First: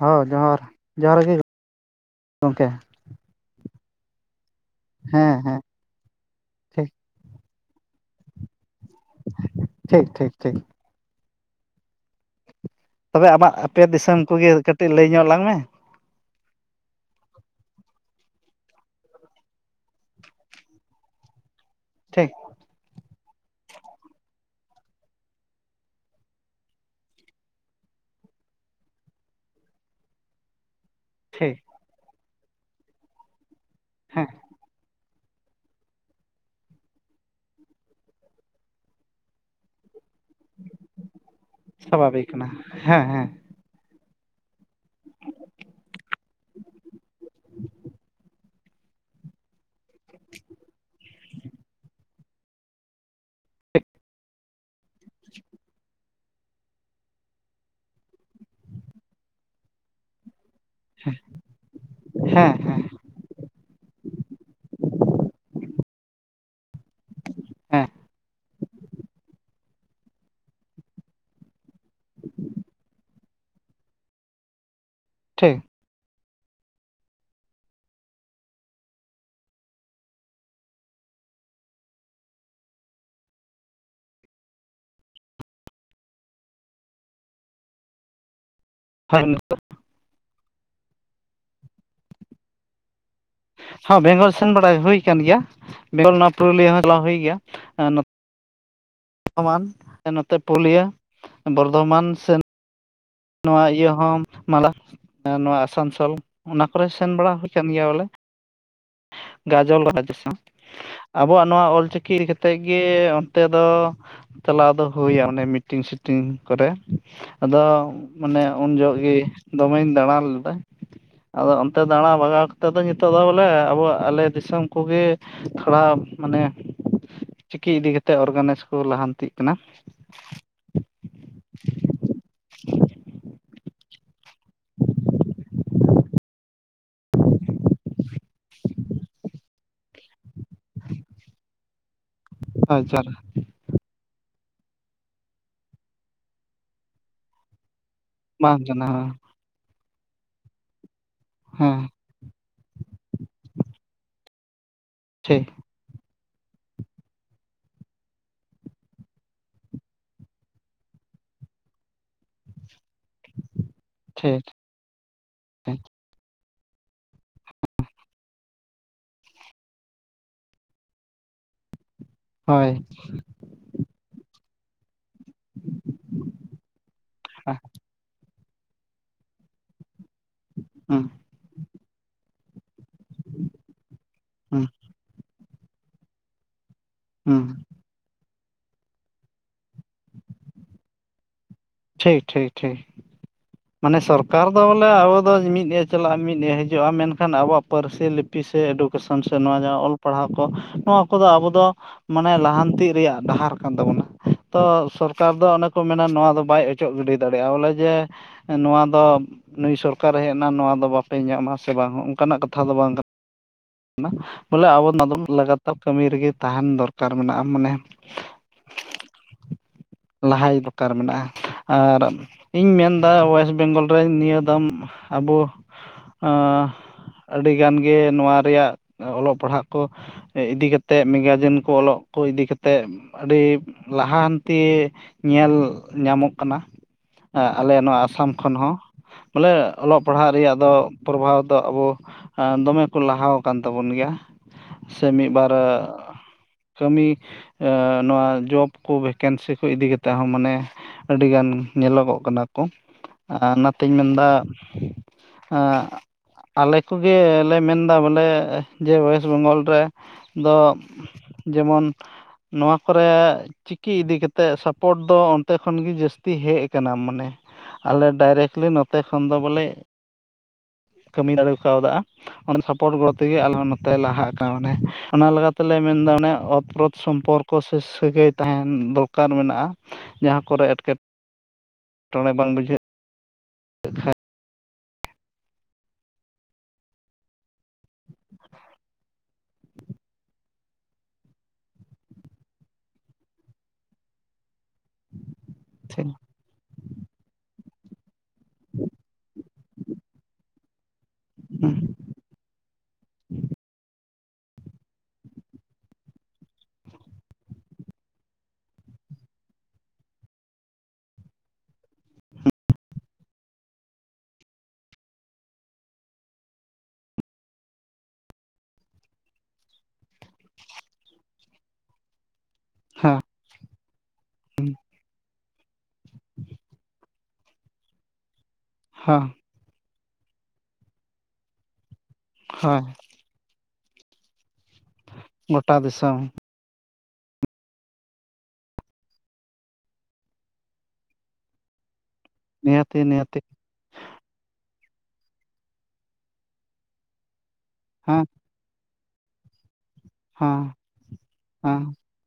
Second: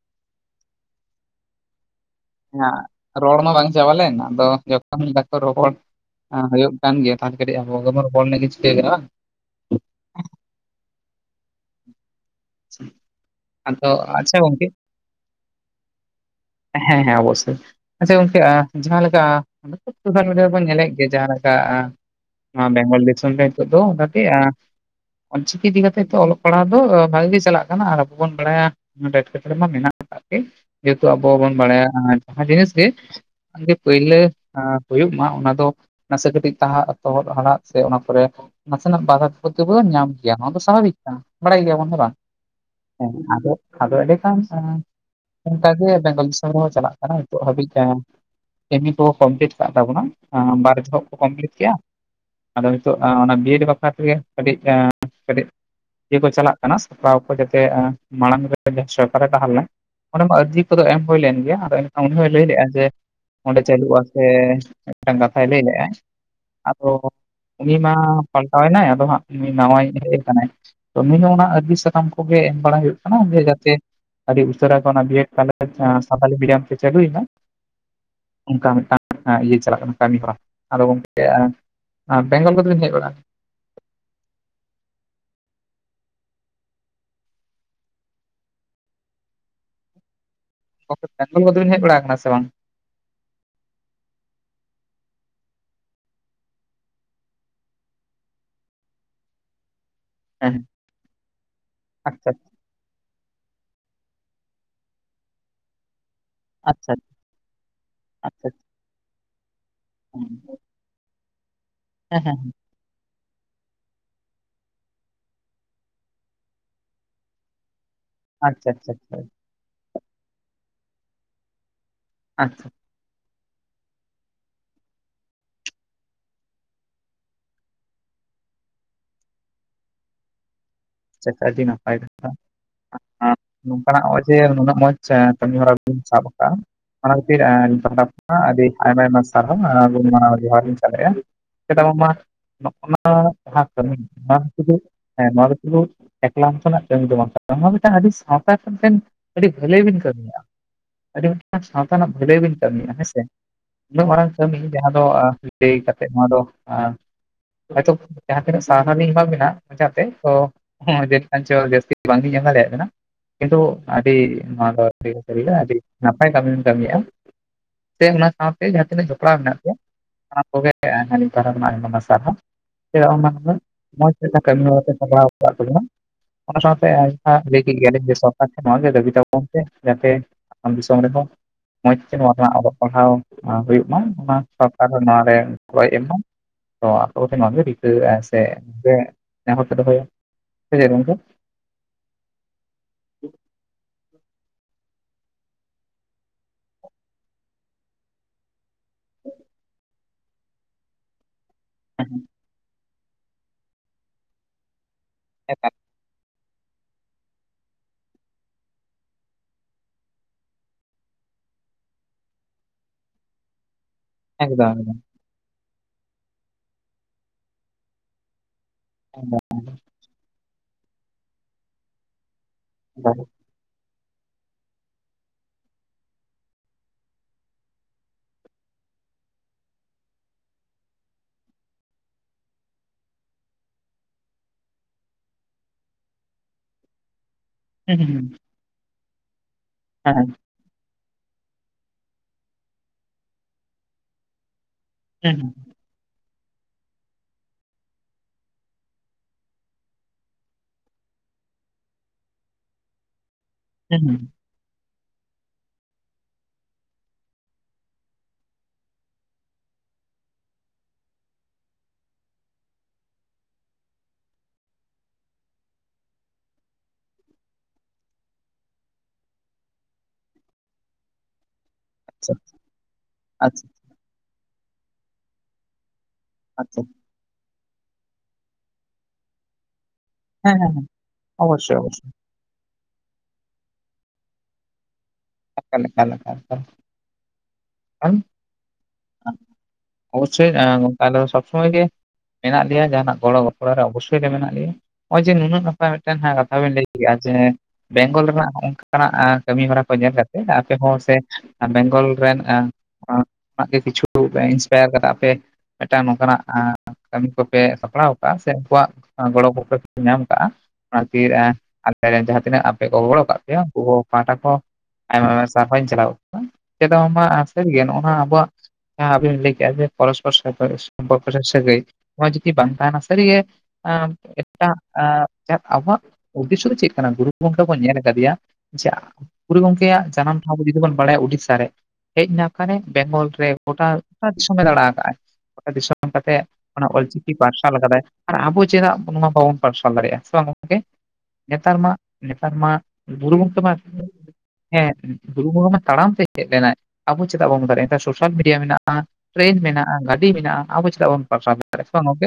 ᱦᱚᱸ ᱡᱚᱦᱟᱨ, ᱡᱚᱦᱟᱨ ᱜᱮ ᱜᱚᱢᱠᱮ ᱦᱟ ᱨᱚᱲ ᱢᱟ ᱵᱟᱝ ᱪᱟᱵᱟ ᱞᱮᱱ, ᱟᱫᱚ ᱡᱚᱛᱚᱱ ᱵᱟᱠ ᱦᱮᱸ ᱦᱮᱸ ᱨᱚᱯᱚᱲ ᱦᱩᱭᱩᱜ ᱴᱷᱤᱠ ᱠᱟᱱ ᱜᱮᱭᱟ ᱛᱟᱦᱚᱞᱮ ᱠᱟᱹᱴᱤᱡ ᱟᱵᱚ ᱜᱮᱵᱚ ᱨᱚᱯᱚᱲ ᱞᱮᱱᱤᱡ ᱜᱮ ᱪᱤᱠᱟ. ᱭᱟ ᱵᱟᱝ ᱴᱷᱤᱠ ᱴᱷᱤᱠ ᱴᱷᱤᱠ ᱥᱮ? ᱛᱚᱵᱮ ᱟᱢᱟᱜ ᱟᱫᱚ ᱟᱯᱮᱭᱟᱜ ᱫᱤᱥᱚᱢ ᱟᱪᱪᱷᱟ ᱠᱚᱜᱮ ᱜᱚᱝᱠᱮ ᱠᱟᱹᱴᱤᱡ ᱞᱟᱹᱭ ᱧᱚᱜ ᱟᱞᱝ ᱢᱮ᱾ ᱦᱮᱸ ᱦᱮᱸ ᱚᱵᱚᱥᱥᱳᱭ, ᱟᱪᱪᱷᱟ ᱜᱚᱝᱠᱮ ᱡᱟᱦᱟᱸᱞᱮᱠᱟ ᱥᱳᱥᱟᱞ ᱢᱮᱰᱤᱢ ᱨᱮᱵᱚᱱ ᱧᱮᱞᱮᱫ ᱜᱮᱭᱟ ᱡᱟᱸᱦᱟᱸ ᱞᱮᱠᱟ ᱴᱷᱤᱠ ᱱᱚᱣᱟ ᱵᱮᱝᱜᱚᱞ ᱫᱤᱥᱚᱢ ᱨᱮ ᱫᱚ ᱚᱱᱠᱟ ᱜᱮ ᱟ ᱚᱞᱪᱤᱠᱤ ᱤᱫᱤ ᱠᱟᱛᱮ ᱛᱚ ᱚᱞᱚᱜ ᱯᱟᱲᱟᱣ ᱫᱚ ᱵᱷᱟᱜᱤ ᱜᱮ ᱪᱟᱞᱟᱜ ᱠᱟᱱᱟ ᱟᱨ ᱟᱵᱚ ᱵᱚᱱ ᱵᱟᱲᱟᱭᱟ ᱮᱴᱠᱮᱴᱚᱬᱮ ᱢᱟ ᱢᱮᱱᱟᱜ ᱟᱠᱟᱫ ᱜᱮ᱾ ᱱᱤᱛᱚᱜ ᱟᱵᱚ ᱵᱚᱱ ᱴᱷᱤᱠ ᱵᱟᱲᱟᱭᱟ ᱡᱟᱦᱟᱸ ᱡᱤᱱᱤᱥ ᱜᱮ ᱯᱩᱭᱞᱟᱹ ᱦᱮᱸ ᱦᱩᱭᱩᱜ ᱢᱟ ᱚᱱᱟ ᱫᱚ ᱱᱟᱥᱮ ᱠᱟᱹᱴᱤᱡ ᱛᱟᱦᱟ ᱛᱚᱦᱚᱫ ᱦᱟᱲᱟᱜ ᱥᱮ ᱚᱱᱟ ᱠᱚᱨᱮ ᱱᱟᱥᱮᱱᱟᱜ ᱵᱟᱫᱷᱟ ᱵᱤᱯᱚᱫ ᱵᱚᱱ ᱧᱟᱢ ᱜᱮᱭᱟ, ᱱᱚᱣᱟ ᱫᱚ ᱥᱟᱵᱷᱟᱵᱤᱠ ᱠᱟᱱᱟ᱾ ᱵᱟᱲᱟᱭ ᱜᱮᱭᱟ ᱵᱚᱱ ᱦᱮ ᱵᱟᱝ᱾ ᱥᱟᱵᱷᱟᱵᱤᱠ ᱠᱟᱱᱟ ᱦᱮᱸ ᱦᱮᱸ ᱦᱟᱸ ᱟᱫᱚ ᱮᱰᱮᱠᱷᱟᱱ ᱚᱱᱠᱟᱜᱮ ᱵᱮᱝᱜᱚᱞ ᱫᱤᱥᱚᱢ ᱨᱮᱦᱚᱸ ᱪᱟᱞᱟᱜ ᱠᱟᱱᱟ ᱱᱤᱛᱚᱜ ᱦᱟᱹᱵᱤᱡ ᱛᱮᱦᱚᱸ᱾ ᱠᱟᱢᱤ ᱠᱚ ᱠᱚᱢᱯᱤᱞᱤᱴ ᱠᱟᱜ ᱛᱟᱵᱚᱱᱟ ᱵᱟᱨ ᱡᱚᱦᱚᱜ ᱠᱚ ᱠᱚᱢᱯᱞᱤᱴ ᱠᱮᱫᱼᱟ, ᱟᱫᱚ ᱱᱤᱛᱚᱜ ᱚᱱᱟ ᱵᱤᱭᱮᱰ ᱴᱷᱤᱠ ᱵᱟᱠᱷᱨᱟ ᱛᱮᱜᱮ ᱠᱟᱹᱴᱤᱡ ᱠᱟᱹᱴᱤᱡ ᱤᱭᱟᱹ ᱠᱚ ᱪᱟᱞᱟᱜ ᱠᱟᱱᱟ, ᱥᱟᱯᱲᱟᱣ ᱠᱚ ᱡᱟᱛᱮ ᱢᱟᱲᱟᱝ ᱨᱮ ᱡᱟᱦᱟᱸ ᱥᱚᱨᱠᱟᱨᱮ ᱛᱟᱦᱮᱸ ᱞᱮᱱᱟ ᱚᱱᱰᱮ ᱢᱟ ᱟᱹᱨᱡᱤ ᱠᱚᱫᱚ ᱮᱢ ᱦᱩᱭ ᱞᱮᱱ ᱜᱮᱭᱟ, ᱟᱫᱚ ᱮᱱᱠᱷᱟᱱ ᱩᱱᱤ ᱦᱚᱭ ᱞᱟᱹᱭ ᱦᱮᱸ ᱞᱮᱫᱼᱟ ᱦᱮᱸ ᱡᱮ ᱚᱸᱰᱮ ᱪᱟᱞᱩᱜ ᱟᱥᱮ ᱢᱤᱫᱴᱟᱝ ᱠᱟᱛᱷᱟᱭ ᱞᱟᱹᱭ ᱞᱮᱜ-ᱟ᱾ ᱟᱫᱚ ᱩᱱᱤ ᱦᱮᱸ ᱢᱟ ᱯᱟᱞᱴᱟᱣ ᱮᱱᱟᱭ, ᱟᱫᱚ ᱦᱟᱸᱜ ᱱᱩᱭ ᱱᱟᱶᱟᱭᱤᱡ ᱦᱮᱡ ᱟᱠᱟᱱᱟᱭ᱾ ᱛᱚ ᱩᱱᱤ ᱦᱚᱸ ᱚᱱᱟ ᱟᱹᱨᱡᱤ ᱥᱟᱠᱟᱢ ᱠᱚᱜᱮ ᱮᱢ ᱵᱟᱲᱟ ᱦᱩᱭᱩᱜ ᱠᱟᱱᱟ, ᱡᱟᱛᱮ ᱟᱹᱰᱤ ᱩᱥᱟᱹᱨᱟ ᱚᱱᱟ ᱵᱤᱭᱮᱰ ᱴᱷᱤᱠ ᱛᱟᱦᱚᱞᱮ ᱥᱟᱛᱟᱞᱤ ᱢᱤᱰᱤᱭᱟᱢ ᱛᱮ ᱪᱟᱞᱩᱭ ᱮᱱᱟ᱾ ᱚᱱᱠᱟ ᱢᱤᱫᱴᱟᱝ ᱦᱟᱸ ᱤᱭᱟᱹ ᱪᱟᱞᱟᱜ ᱠᱟᱱᱟ ᱠᱟᱹᱢᱤ ᱦᱚᱨᱟ ᱟᱫᱚ ᱜᱚᱝᱠᱮ ᱵᱮᱝᱜᱚᱞ ᱠᱚᱫᱚ ᱵᱤᱱ ᱦᱮᱡ ᱵᱟᱲᱟ᱾ ᱦ [unintelligible] ᱜᱚᱝᱠᱮ ᱵᱮᱝᱜᱚᱞ ᱠᱚᱫᱚ ᱵᱤᱱ ᱦᱮᱡ ᱵᱟᱲᱟ ᱟᱠᱟᱱᱟ ᱥᱮ ᱵᱟᱝ? ᱦᱚᱸ ᱵᱮᱝᱜᱚᱞ ᱥᱮᱱ ᱵᱟᱲᱟ ᱦᱩᱭ ᱟᱠᱟᱱ ᱜᱮᱭᱟ, ᱵᱮᱝᱜᱚᱞ ᱱᱚᱣᱟ ᱯᱩᱨᱩᱞᱤᱭᱟ ᱦᱚᱸ ᱪᱟᱞᱟᱣ ᱦᱩᱭ ᱜᱮᱭᱟ᱾ᱟᱨ ᱵᱚᱨᱫᱷᱚᱢᱟᱱ ᱱᱚᱛᱮ ᱦᱮᱸ ᱯᱩᱨᱩᱞᱤᱭᱟᱹ ᱵᱚᱨᱫᱷᱚᱢᱟᱱ ᱟᱪᱪᱷᱟ ᱥᱮᱱ ᱱᱚᱣᱟ ᱤᱭᱟᱹ ᱦᱚᱸ ᱢᱟᱞᱟ ᱱᱚᱣᱟ ᱟᱥᱟᱱᱥᱳᱞ ᱚᱱᱟ ᱠᱚᱨᱮ ᱟᱪᱪᱷᱟ ᱥᱮᱱ ᱵᱟᱲᱟ ᱦᱩᱭ ᱟᱠᱟᱱ ᱜᱮᱭᱟ ᱵᱚᱞᱮ ᱟᱪᱪᱷᱟ ᱟᱪᱪᱷᱟ ᱜᱟᱡᱚᱞ ᱨᱟᱡᱽ ᱫᱤᱥᱚᱢ᱾ ᱟᱵᱚᱣᱟᱜ ᱱᱚᱣᱟ ᱚᱞᱪᱤᱠᱤ ᱦᱮᱸ ᱤᱫᱤ ᱦᱮᱸ ᱠᱟᱛᱮᱫ ᱜᱮ ᱚᱱᱛᱮ ᱫᱚ ᱪᱟᱞᱟᱣ ᱫᱚ ᱦᱩᱭᱟ, ᱚᱱᱮ ᱢᱤᱴᱤᱝ ᱥᱤᱴᱤᱝ ᱠᱚᱨᱮ, ᱟᱫᱚ ᱢᱟᱱᱮ ᱟᱪᱪᱷᱟ ᱩᱱ ᱟᱪᱪᱷᱟ ᱡᱚᱦᱚᱜ ᱜᱮ ᱟᱪᱪᱷᱟ ᱫᱚᱢᱮᱧ ᱫᱟᱬᱟ ᱞᱮᱫᱟ, ᱟᱫᱚ ᱚᱱᱛᱮ ᱫᱟᱬᱟ ᱵᱟᱜᱟᱣ ᱟᱪᱪᱷᱟ ᱠᱟᱛᱮᱫ ᱫᱚ ᱛᱚ ᱵᱚᱞᱮ ᱟᱵᱚᱜ ᱟᱞᱮ ᱟᱵᱚᱭᱟᱜ ᱟᱞᱮ ᱫᱤᱥᱚᱢ ᱠᱚᱜᱮ ᱛᱷᱚᱲᱟ ᱢᱟᱱᱮ ᱪᱤᱠᱤ ᱤᱫᱤ ᱠᱟᱛᱮᱫ ᱚᱨᱜᱟᱱᱟᱭᱤᱡᱽ ᱠᱚ ᱞᱟᱦᱟᱱᱛᱤᱜ ᱠᱟᱱᱟ᱾ ᱪᱟᱠ ᱟᱹᱰᱤ ᱱᱟᱯᱟᱭ ᱠᱟᱛᱷᱟ ᱱᱚᱝᱠᱟᱱᱟᱜ ᱱᱚᱜ ᱡᱮ ᱱᱩᱱᱟᱹᱜ ᱢᱚᱸᱡᱽ ᱠᱟᱹᱢᱤ ᱦᱚᱨᱟ ᱵᱤᱱ ᱥᱟᱵ ᱠᱟᱜ-ᱟ ᱚᱱᱟ ᱠᱷᱟᱹᱛᱤᱨ ᱟᱞᱤᱧ ᱯᱟᱦᱚᱴᱟ ᱠᱷᱚᱱ ᱟᱰᱤ ᱟᱭᱢᱟ ᱟᱭᱢᱟ ᱥᱟᱨᱦᱟᱶ ᱟᱨ ᱜᱩᱱ ᱢᱟᱱᱟᱣ ᱞᱤᱧ ᱡᱚᱦᱟᱨ ᱞᱤᱧ ᱪᱟᱞ ᱮᱟ᱾ ᱟᱪᱪᱷᱟ [unintelligible] ᱮᱠᱞᱟ ᱢᱚᱛᱚᱱ ᱟᱜ ᱠᱟᱹᱢᱤ ᱫᱚ ᱵᱟᱝ ᱱᱚᱣᱟ ᱢᱤᱫᱴᱟᱝ ᱟᱹᱰᱤ ᱥᱟᱶᱛᱟ ᱵᱟᱝ ᱠᱟᱱᱟ ᱢᱤᱫᱴᱮᱱ ᱟᱹᱰᱤ ᱵᱷᱟᱹᱞᱟᱹᱭ ᱵᱤᱱ ᱠᱟᱹᱢᱤᱭᱮᱫ-ᱟ ᱟᱹᱰᱤ ᱢᱤᱫᱟᱝ ᱦᱮᱸ ᱥᱟᱶᱛᱟ ᱨᱮᱱᱟᱜ ᱵᱷᱟᱹᱞᱟᱹᱭ ᱵᱤᱱ ᱠᱟᱹᱢᱤᱭᱮᱫ-ᱟ ᱦᱮᱸ ᱥᱮ ᱩᱱᱟᱹᱜ ᱢᱟᱨᱟᱝ ᱠᱟᱹᱢᱤ ᱡᱟᱦᱟᱸ ᱫᱚ ᱴᱷᱤᱠ ᱞᱟᱹᱭ ᱠᱟᱛᱮ ᱱᱚᱣᱟ ᱫᱚ ᱦᱚᱭ ᱛᱚ ᱡᱟᱦᱟᱸ ᱛᱤᱱᱟᱹᱜ ᱥᱟᱨᱦᱟᱣ ᱞᱤᱧ ᱮᱢᱟ ᱵᱤᱱᱟᱹ ᱢᱚᱪᱟ ᱛᱮ ᱛᱚ [unintelligible] ᱟᱹᱰᱤ ᱜᱟᱱ ᱥᱟᱹᱨᱤ ᱴᱷᱤᱠ ᱜᱮ ᱟᱹᱰᱤ ᱴᱷᱤᱠ ᱱᱟᱯᱟᱭ ᱠᱟᱹᱢᱤ ᱠᱟᱹᱢᱤᱭᱟ-ᱟ᱾ ᱥᱮ ᱚᱱᱟ ᱥᱟᱶᱛᱮ ᱡᱟᱦᱟᱸ ᱛᱤᱱᱟᱹᱜ ᱡᱚᱯᱲᱟᱣ ᱢᱮᱱᱟᱜ ᱠᱳᱭᱟ ᱥᱟᱱᱟᱢ ᱠᱚᱜᱮ ᱟᱞᱤᱧ ᱯᱟᱶᱴᱟ ᱠᱷᱟᱱ ᱟᱜ ᱟᱰᱤ ᱟᱭᱢᱟ ᱥᱟᱨᱦᱟ᱾ ᱦᱳᱭ ᱚᱱᱟ ᱢᱚᱡᱽ ᱠᱟᱹᱢᱤ ᱦᱚᱨᱟ ᱠᱚ ᱥᱟᱯᱲᱟᱣ [unintelligible] ᱱᱚᱣ ᱜᱮ ᱫᱟᱹᱵᱤ ᱛᱟᱵᱚᱱ ᱯᱮ ᱡᱟᱛᱮ ᱟᱜᱟᱢ ᱫᱤᱥᱚᱢ ᱦᱩᱸ ᱨᱮᱦᱚᱸ ᱢᱚᱸᱡᱽ ᱛᱮ ᱱᱚᱣᱟ ᱨᱮᱱᱟᱜ ᱟᱵᱚᱜ ᱯᱟᱲᱦᱟᱣ ᱦᱩᱭᱩᱜ ᱢᱟ ᱚᱱᱟ ᱦᱩᱸ ᱥᱚᱨᱠᱟᱨ ᱱᱚ ᱨᱮ ᱜᱚᱲᱚᱭ ᱮᱢ ᱢᱟ᱾ ᱚ ᱦᱩᱸ [unintelligible] ᱥᱮ ᱱᱮᱦᱚᱨ ᱯᱮ ᱫᱚᱦᱚᱭᱟ ᱥᱮ ᱪᱮᱫ ᱜᱚᱝᱠᱮ? ᱴᱷᱤᱠ ᱴᱷᱤᱠ ᱴᱷᱤᱠ ᱢᱟᱱᱮ ᱥᱚᱨᱠᱟᱨ ᱫᱚ ᱵᱚᱞᱮ ᱟᱵᱚ ᱫᱚ ᱢᱤᱫ ᱮ ᱪᱟᱞᱟᱜ-ᱟ ᱢᱤᱫ ᱮ ᱦᱤᱡᱩᱜ-ᱟ ᱢᱮᱱᱠᱷᱟᱱ ᱟᱵᱚᱣᱟᱜ ᱯᱟᱹᱨᱥᱤ ᱞᱤᱯ ᱯᱤᱥᱮ ᱮᱰᱩᱠᱮᱥᱚᱱ ᱥᱮ ᱱᱚᱣᱟ ᱡᱟᱦᱟ ᱚᱞ ᱯᱟᱲᱦᱟᱣ ᱠᱚ ᱱᱚᱣᱟ ᱠᱚᱫᱚ ᱟᱵᱚ ᱫᱚ ᱞᱟᱦᱟᱱᱛᱤ ᱨᱮᱭᱟᱜ ᱰᱟᱦᱟᱨ ᱠᱟᱱ ᱛᱟᱵᱚᱱᱟ ᱛᱚ ᱥᱚᱨᱠᱟᱨ ᱫᱚ ᱚᱱᱮ ᱠᱚ ᱢᱮᱱᱟ ᱱᱚᱣᱟ ᱫᱚ ᱵᱟᱭ ᱚᱪᱚᱜ ᱜᱤᱰᱤ ᱫᱟᱲᱮᱭᱟᱜ-ᱟ ᱵᱚᱞᱮ ᱡᱮ ᱱᱚᱣᱟ ᱫᱚ ᱱᱩᱭ ᱥᱚᱨᱠᱟᱨ ᱮ ᱦᱮᱡ ᱮᱱᱟ ᱱᱚᱣᱟ ᱫᱚ ᱵᱟᱯᱮ ᱧᱟᱢ ᱟ ᱥᱮ ᱵᱟᱝ ᱚᱱᱠᱟᱱᱟᱜ ᱠᱟᱛᱷᱟ ᱫᱚ ᱵᱟᱝ ᱠᱟ ᱵᱚᱞᱮ ᱮᱠᱫᱚᱢ [inaudible] ᱠᱟᱹᱢᱤ ᱨᱮᱜᱮ ᱛᱟᱦᱮᱱ ᱫᱚᱨᱠᱟᱨ ᱢᱮᱱᱟᱜ-ᱟ ᱢᱟᱱᱮ [inaudible] ᱞᱟᱦᱟᱭ ᱫᱚᱨᱠᱟᱨ ᱢᱮᱱᱟᱜ-ᱟ ᱟᱨ ᱤᱧ ᱢᱮᱱᱫᱟ ᱚᱭᱮᱥᱴ ᱵᱮᱝᱜᱚᱞ [unintelligible] ᱱᱤᱭᱟᱹ ᱫᱟᱢ ᱟᱵᱚ ᱟᱹᱰᱤ ᱜᱟᱱ ᱜᱮ ᱱᱚᱣᱟ ᱨᱮᱭᱟᱜ ᱚᱞᱚᱜ ᱯᱟᱲᱦᱟᱜ ᱠᱚ ᱤᱫᱤ ᱠᱟᱛᱮᱫ ᱢᱤᱜᱟᱨᱡᱮᱱ ᱠᱚ ᱚᱞᱚᱜ ᱠᱚ ᱤᱫᱤ ᱠᱟᱛᱮᱫ ᱟᱹᱰᱤ ᱞᱟᱦᱟᱱᱛᱤ ᱧᱮᱞ ᱧᱟᱢᱚᱜ ᱠᱟᱱᱟ ᱮ ᱟᱞᱮ ᱦᱮᱸ ᱱᱚᱣᱟ ᱦᱮᱸ ᱟᱥᱟᱢ ᱠᱷᱚᱱ ᱦᱚᱸ ᱵᱚᱞᱮ ᱚᱞᱚᱜ ᱦᱮᱸ ᱦᱮᱸ ᱯᱟᱲᱦᱟᱜ ᱨᱮᱭᱟᱜ ᱫᱚ ᱯᱨᱚᱵᱷᱟᱵᱽ ᱫᱚ ᱟᱵᱚ ᱫᱚᱢᱮ ᱠᱚ ᱞᱟᱦᱟ ᱠᱟᱱ ᱛᱟᱵᱚᱱ ᱜᱮᱭᱟ᱾ ᱥᱮ ᱦᱮᱸ ᱦᱮᱸ ᱢᱤᱫᱵᱟᱨ ᱠᱟᱹᱢᱤ ᱮ ᱱᱚᱣᱟ ᱡᱚᱵ ᱠᱚ ᱵᱷᱮᱠᱮᱱᱥᱤ ᱠᱚ ᱤᱫᱤ ᱠᱟᱛᱮᱫ ᱦᱚᱸ ᱢᱟᱱᱮ ᱟᱹᱰᱤᱜᱟᱱ ᱧᱮᱞᱚᱜᱚᱜ ᱠᱟᱱᱟ ᱠᱚ ᱚᱱᱟᱛᱤᱧ ᱦᱩᱸ ᱦᱩᱸ ᱢᱮᱱᱫᱟ? ᱟᱜ ᱟᱞᱮ ᱠᱚᱜᱮ ᱞᱮ ᱢᱮᱱᱫᱟ ᱵᱚᱞᱮ ᱡᱮ ᱚᱭᱮᱥᱴ ᱵᱮᱝᱜᱚᱞ ᱨᱮ ᱫᱚ ᱡᱮᱢᱚᱱ ᱱᱚᱣᱟ ᱠᱚᱨᱮ ᱪᱤᱠᱤ ᱤᱫᱤ ᱠᱟᱛᱮᱜ ᱥᱟᱯᱚᱴ ᱫᱚ ᱚᱱᱛᱮ ᱠᱷᱚᱱ ᱜᱮ ᱡᱟᱹᱥᱛᱤ ᱦᱮᱡ ᱠᱟᱱᱟ ᱢᱟᱱᱮ᱾ ᱟᱞᱮ ᱰᱟᱭᱨᱮᱠᱞᱤ ᱱᱚᱛᱮ ᱠᱷᱚᱱ ᱫᱚ ᱵᱚᱞᱮ ᱠᱟᱹᱢᱤ ᱫᱟᱲᱮ ᱠᱟᱣᱫᱟ ᱚᱱᱟ ᱥᱟᱯᱚᱴ ᱜᱚᱲᱚ ᱛᱮᱜᱮ ᱟᱞᱮ ᱦᱚᱸ ᱱᱚ ᱛᱮ ᱞᱟᱦᱟ ᱠᱟ ᱢᱟᱱᱮ ᱚᱱᱟ ᱞᱮᱠᱟ ᱛᱮᱞᱮ ᱢᱮᱱ ᱮᱫᱟ ᱚᱱᱮ ᱚᱛᱯᱨᱚᱛ ᱥᱚᱢᱯᱚᱨ ᱠᱚᱥᱮ ᱥᱟᱹᱜᱟᱹᱭ ᱛᱟᱦᱮᱱ ᱫᱚᱨᱠᱟᱨ ᱢᱮᱱᱟᱜ-ᱟ᱾ ᱡᱟᱦᱟᱸ ᱠᱚᱨᱮ ᱮᱴᱠᱮᱴ [inaudible] ᱴᱚᱬᱮ ᱵᱟᱝ ᱵᱩᱡᱷᱟᱹᱜ ᱠᱷᱟᱡ ᱮᱠᱟᱞ ᱮᱠᱟᱞ ᱮᱠᱟᱞ ᱚᱵᱚᱥᱭ ᱮ ᱱᱚᱠᱟ ᱫᱚ ᱥᱚᱵ ᱥᱚᱢᱚᱭ ᱜᱮ ᱢᱮᱱᱟᱜ ᱞᱮᱭᱟ ᱡᱟᱦᱟᱱᱟᱜ ᱜᱚᱲᱚ ᱜᱚᱯᱲᱚ ᱨᱮ ᱚᱵᱚᱥᱳᱭ ᱜᱮ ᱢᱮᱱᱟᱜ ᱞᱮᱭᱟ ᱱᱚᱜᱚᱭ ᱡᱮ ᱱᱩᱱᱟᱹᱜ ᱦᱮᱸ ᱢᱤᱫᱴᱮᱱ ᱦᱟᱸᱜ ᱠᱟᱛᱷᱟ ᱵᱤᱱ ᱞᱟᱹᱭ ᱠᱮᱜᱼᱟ ᱡᱮ ᱵᱮᱝᱜᱚᱞ ᱨᱮ ᱚᱱᱠᱟᱱᱟᱜ ᱠᱟᱹᱢᱤ ᱦᱚᱨᱟ ᱠᱚ ᱧᱮᱞ ᱠᱟᱛᱮ ᱟᱯᱮ ᱦᱚᱸ ᱥᱮ ᱵᱮᱝᱜᱚᱞ ᱨᱮᱱ ᱮ ᱚ ᱠᱤᱪᱷᱩ ᱤᱱᱥᱯᱟᱭᱟᱨ ᱠᱟᱱᱟ ᱯᱮ ᱢᱤᱫᱴᱟᱝ ᱱᱚᱝᱠᱟᱱᱟᱜ ᱟᱸᱻ ᱠᱟᱹᱢᱤ ᱠᱚᱯᱮ ᱥᱟᱯᱲᱟᱣ ᱟᱠᱟᱜᱼᱟ ᱥᱮ ᱩᱱᱠᱩᱣᱟᱜ ᱜᱚᱲᱚ ᱜᱚᱯᱚᱲᱚᱠᱚ ᱧᱟᱢ ᱠᱟᱜᱼᱟ, ᱟᱨ ᱠᱤ ᱮ ᱟᱯᱮ ᱡᱟᱦᱟᱸ ᱛᱤᱱᱟᱹᱜ ᱟᱯᱮ ᱠᱚ ᱜᱚᱲᱚ ᱠᱟᱜ ᱯᱮᱭᱟ ᱩᱱᱠᱩ ᱯᱟᱦᱴᱟ ᱠᱚ, ᱟᱭᱢᱟ ᱟᱭᱢᱟ ᱥᱟᱨᱦᱟᱣ ᱤᱧ ᱪᱟᱞ ᱟᱠᱚ ᱠᱟᱱᱟ ᱪᱮᱫᱚᱢ ᱱᱚᱣᱟ ᱥᱮᱨ ᱜᱮᱭᱟ ᱱᱟᱣᱟ ᱟᱵᱚᱣᱟᱜ ᱡᱟᱦᱟ ᱵᱤᱱ ᱞᱟᱹᱭ ᱠᱮᱫᱮᱜ ᱡᱮ ᱯᱚᱨᱚᱥᱯᱚᱨ ᱥᱚᱢᱯᱚᱨᱠᱚ ᱥᱮ ᱥᱟᱹᱜᱟᱹᱭ ᱱᱚᱣᱟ ᱡᱩᱫᱤ ᱵᱟᱝ ᱛᱟᱦᱮᱸ ᱱᱟ ᱦᱮᱸ ᱥᱟᱹᱨᱤ ᱜᱮ ᱮᱴᱟᱜ ᱮ ᱡᱟᱦᱟ ᱟᱵᱚᱣᱟᱜ ᱩᱫᱽᱫᱮ ᱥᱚ ᱫᱚ ᱪᱮᱫ ᱠᱟᱱᱟ ᱜᱩᱨᱩ ᱜᱚᱢᱠᱮ ᱵᱚᱱ ᱧᱮᱞ ᱠᱟᱫᱮᱭᱟ ᱡᱟ ᱦᱮᱸ ᱜᱩᱨᱩ ᱜᱚᱢᱠᱮᱭᱟᱜ ᱡᱟᱱᱟᱢ ᱴᱷᱟᱶ ᱫᱚ ᱡᱩᱫᱤ ᱵᱚ ᱵᱟᱲᱟᱭᱟ ᱩᱰᱤᱥᱥᱟ ᱨᱮ ᱦᱮᱡ ᱱᱟ ᱠᱟᱨᱮ ᱦᱳᱭ ᱵᱮᱝᱜᱚᱞ ᱨᱮ ᱜᱳᱴᱟ ᱜᱚᱴᱟ ᱫᱤᱥᱚᱢ ᱮ ᱫᱟᱬᱟ ᱠᱟᱜᱟ ᱟᱭ ᱜᱚᱴᱟ ᱫᱤᱥᱚᱢ ᱠᱟᱛᱮᱫ ᱚᱱᱟ ᱚᱞᱪᱤᱠᱤ ᱯᱟᱨᱥᱟᱞ ᱟᱠᱟᱫᱟᱭ ᱟᱨ ᱟᱵᱚ ᱪᱮᱫᱟᱜ ᱚᱱᱟ ᱵᱟᱵᱚ ᱯᱟᱨᱥᱟᱞ ᱫᱟᱲᱮᱭᱟᱜᱼᱟ ᱥᱮ ᱵᱟᱝ ᱜᱚᱢᱠᱮ ᱱᱮᱛᱟᱨ ᱢᱟ, ᱱᱮᱛᱟᱨ ᱢᱟ ᱱᱤᱦᱟᱹᱛᱤ ᱜᱩᱨᱩ ᱱᱤᱦᱟᱹᱛᱤ ᱜᱚᱢᱠᱮ ᱢᱟ ᱦᱮᱸ ᱜᱩᱨᱩ ᱜᱚᱢᱠᱮ ᱢᱟ ᱛᱟᱲᱟᱢᱛᱮ ᱦᱮᱡ ᱞᱮᱱᱟᱭ, ᱟᱵᱚ ᱪᱮᱫᱟᱜ ᱵᱟᱵᱚᱱ ᱫᱟᱲᱮᱭᱟᱜᱼᱟ ᱱᱤᱛᱚᱜ ᱦᱮᱸ ᱥᱳᱥᱟᱞ ᱢᱤᱰᱤᱭᱟ ᱢᱮᱱᱟᱜᱼᱟ, ᱴᱨᱮᱹᱱ ᱢᱮᱱᱟᱜᱼᱟ ᱜᱟᱹᱰ ᱴᱤ ᱦᱮᱸ ᱢᱮᱱᱟᱜᱼᱟ ᱟᱵᱚ ᱪᱮᱫᱟᱜ ᱵᱟᱝ ᱵᱚᱱ ᱯᱟᱲᱟᱣ ᱫᱟᱲᱮᱭᱟᱜᱼᱟ ᱦᱮᱸ ᱦᱮ ᱥᱮ ᱵᱟᱝ ᱜᱚᱢᱠᱮ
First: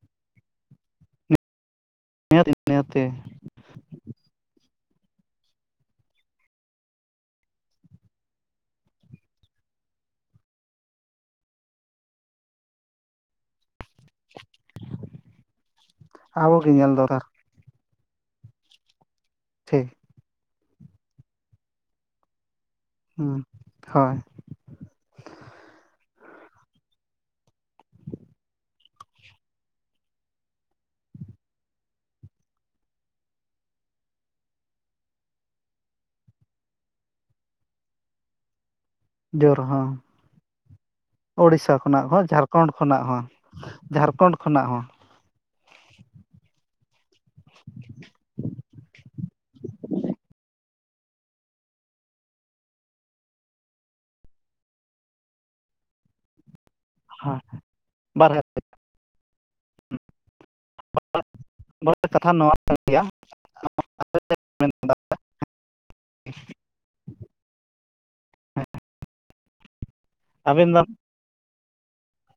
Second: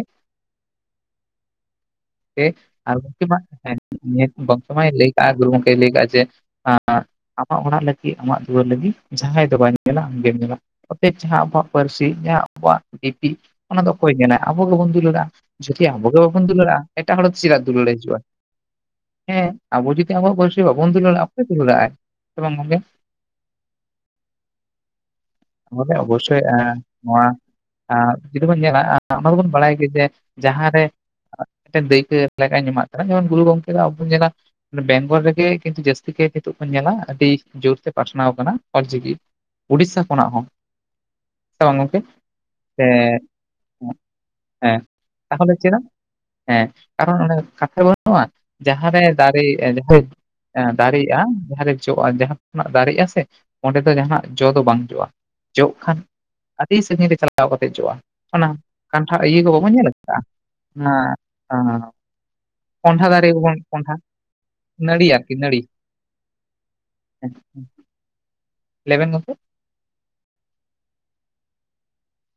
ᱱᱤᱦᱟᱹᱛ [unintelligible] ᱱᱤᱦᱟᱹᱛᱤ [unintelligible] ᱵᱚᱝᱥᱚ ᱢᱟᱭ ᱞᱟᱹᱭ ᱠᱟᱜ-ᱟ ᱜᱩᱨᱩ ᱜᱚᱢᱠᱮᱭ ᱞᱟᱹᱭᱠᱟᱜ-ᱟ ᱡᱮ ᱟᱢᱟᱜ ᱚᱲᱟᱜ ᱞᱟᱹᱜᱤᱫ ᱟᱢᱟᱜ ᱫᱩᱣᱟᱹᱨ ᱞᱟᱹᱜᱤᱫ ᱡᱟᱦᱟᱸᱭ ᱫᱚ ᱵᱟᱭ ᱧᱮᱞᱟ ᱟᱢ ᱜᱮᱢ ᱧᱮᱞᱟ ᱚᱛᱚᱮᱯ ᱡᱟᱦᱟᱸ ᱟᱵᱚᱣᱟᱜ ᱯᱟᱹᱨᱥᱤ ᱡᱟᱦᱟᱸ ᱟᱵᱚᱣᱟᱜ ᱞᱤᱯᱤ ᱚᱱᱟ ᱫᱚ ᱚᱠᱚᱭ ᱧᱮᱞᱟ ᱟᱵᱚ ᱜᱮᱵᱚᱱ ᱫᱩᱞᱟᱹᱲᱟ ᱡᱩᱫᱤ ᱟᱵᱚ ᱜᱮ ᱵᱟᱵᱚᱱ ᱟᱵᱚᱜᱮ ᱫᱩᱞᱟᱹᱲᱟᱜ-ᱟ ᱧᱮᱞ ᱮᱴᱟᱜ ᱫᱚᱨᱠᱟᱨ ᱦᱚᱲ ᱫᱚ ᱪᱮᱫᱟᱜ ᱫᱩᱞᱟᱹᱲᱮ ᱦᱤᱡᱩᱜᱼᱟ, ᱦᱮᱸ ᱟᱵᱚ ᱴᱷᱤᱠ ᱡᱩᱫᱤ ᱟᱵᱚᱣᱟᱜ ᱯᱟᱹᱨᱥᱤ ᱵᱟᱵᱚᱱ ᱫᱩᱞᱟᱹᱲᱟᱜᱼᱟ, ᱚᱠᱚᱭ ᱫᱩᱞᱟᱹᱲᱜ-ᱟᱭ ᱥᱮ ᱵᱟᱝ ᱜᱚᱝᱠᱮ? ᱦᱩᱸ ᱦᱚᱭ ᱵᱚᱞᱮ ᱚᱵᱚᱥᱥᱳᱭ ᱟᱸ ᱱᱚᱣᱟ, ᱟᱨ ᱡᱩᱫᱤ ᱵᱚᱱ ᱧᱮᱞᱟ ᱚᱱᱟ ᱫᱚᱵᱚᱱ ᱵᱟᱲᱟᱭ ᱜᱮ ᱡᱮ ᱡᱟᱦᱟᱸ ᱨᱮ, ᱢᱤᱫᱴᱮᱱ ᱫᱟᱹᱭᱠᱟᱹ ᱞᱮᱠᱟᱧ ᱮᱢᱟᱜ ᱠᱟᱱᱟ ᱡᱮᱢᱚᱱ ᱜᱩᱨᱩ ᱜᱚᱢᱠᱮ ᱫᱚ ᱟᱵᱚ ᱧᱮᱞᱟ ᱵᱮᱝᱜᱚᱞ ᱨᱮᱜᱮ ᱠᱤᱱᱛᱩ ᱡᱟᱹᱥᱛᱤ ᱠᱟᱭᱛᱮ ᱱᱤᱛᱚᱜ ᱵᱚᱱ ᱧᱮᱞᱟ ᱟᱹᱰᱤ ᱡᱳᱨᱛᱮ ᱯᱟᱥᱱᱟᱣ ᱟᱠᱟᱱᱟ ᱚᱞᱪᱤᱠᱤ ᱡᱳᱨ ᱦᱚᱸ ᱩᱰᱤᱥᱥᱟ ᱠᱷᱚᱱᱟᱜ ᱦᱚᱸ ᱥᱮ ᱳᱲᱤᱥᱥᱟ ᱵᱟᱝ ᱜᱚᱝᱠᱮ? ᱠᱷᱚᱱᱟᱜ ᱦᱚᱸ ᱡᱷᱟᱲᱠᱷᱚᱸᱰ ᱥᱮ ᱠᱷᱚᱱᱟᱜ ᱦᱚᱸ ᱡᱷᱟᱲᱠᱷᱚᱸᱰ ᱠᱷᱚᱱᱟᱜ ᱦᱚᱸ ᱠᱟᱛᱷᱟ ᱫᱚ ᱪᱮᱫᱟᱜ ᱦᱮᱸᱻ ᱠᱟᱨᱚᱱ ᱚᱱᱮ ᱠᱟᱛᱷᱟ ᱵᱟᱹᱱᱩᱜᱼᱟ ᱡᱟᱦᱟᱸ ᱨᱮ ᱫᱟᱨᱮ ᱱᱤᱯᱷᱩᱴ ᱮᱸ ᱫᱟᱨᱮᱜᱼᱟ ᱡᱟᱦᱟᱸ ᱨᱮ ᱡᱚᱜᱼᱟ ᱡᱟᱦᱟᱸ ᱠᱷᱚᱱᱟᱜ ᱫᱟᱨᱮᱜᱼᱟ ᱥᱮ ᱚᱸᱰᱮ ᱫᱚ ᱡᱟᱦᱟᱸᱱᱟᱜ ᱡᱚ ᱫᱚ ᱵᱟᱝ ᱡᱚᱜᱼᱟ ᱡᱚᱜ ᱠᱷᱟᱱ ᱟᱹᱰᱤ ᱥᱟᱜᱤᱧ ᱨᱮ ᱦᱳᱭ ᱪᱟᱞᱟᱣ ᱠᱟᱛᱮ ᱡᱚᱜᱼᱟ ᱵᱟᱨᱦᱮ ᱚᱱᱟ ᱠᱟᱱᱴᱷᱟᱲ ᱤᱭᱟᱹ ᱠᱚ ᱵᱟᱵᱚᱱ ᱧᱮᱞ ᱠᱟᱫᱟ ᱚᱱᱟ [inaudible] ᱠᱟᱛᱷᱟ ᱱᱚᱣᱟ ᱠᱟᱱ ᱜᱮᱭᱟ ᱠᱚᱸᱰᱷᱟ ᱫᱟᱨᱮᱵᱚᱱ ᱠᱚᱸᱰᱷᱟ ᱱᱟᱹᱲᱤ ᱟᱨᱠᱤ ᱱᱟᱹᱲᱤ ᱟᱪᱪᱷᱟ ᱦᱩᱸ ᱦᱚᱸᱜ ᱞᱟᱹᱭ ᱢᱮ ᱜᱚᱢᱠᱮ, ᱟᱵᱤᱱ ᱫᱚ,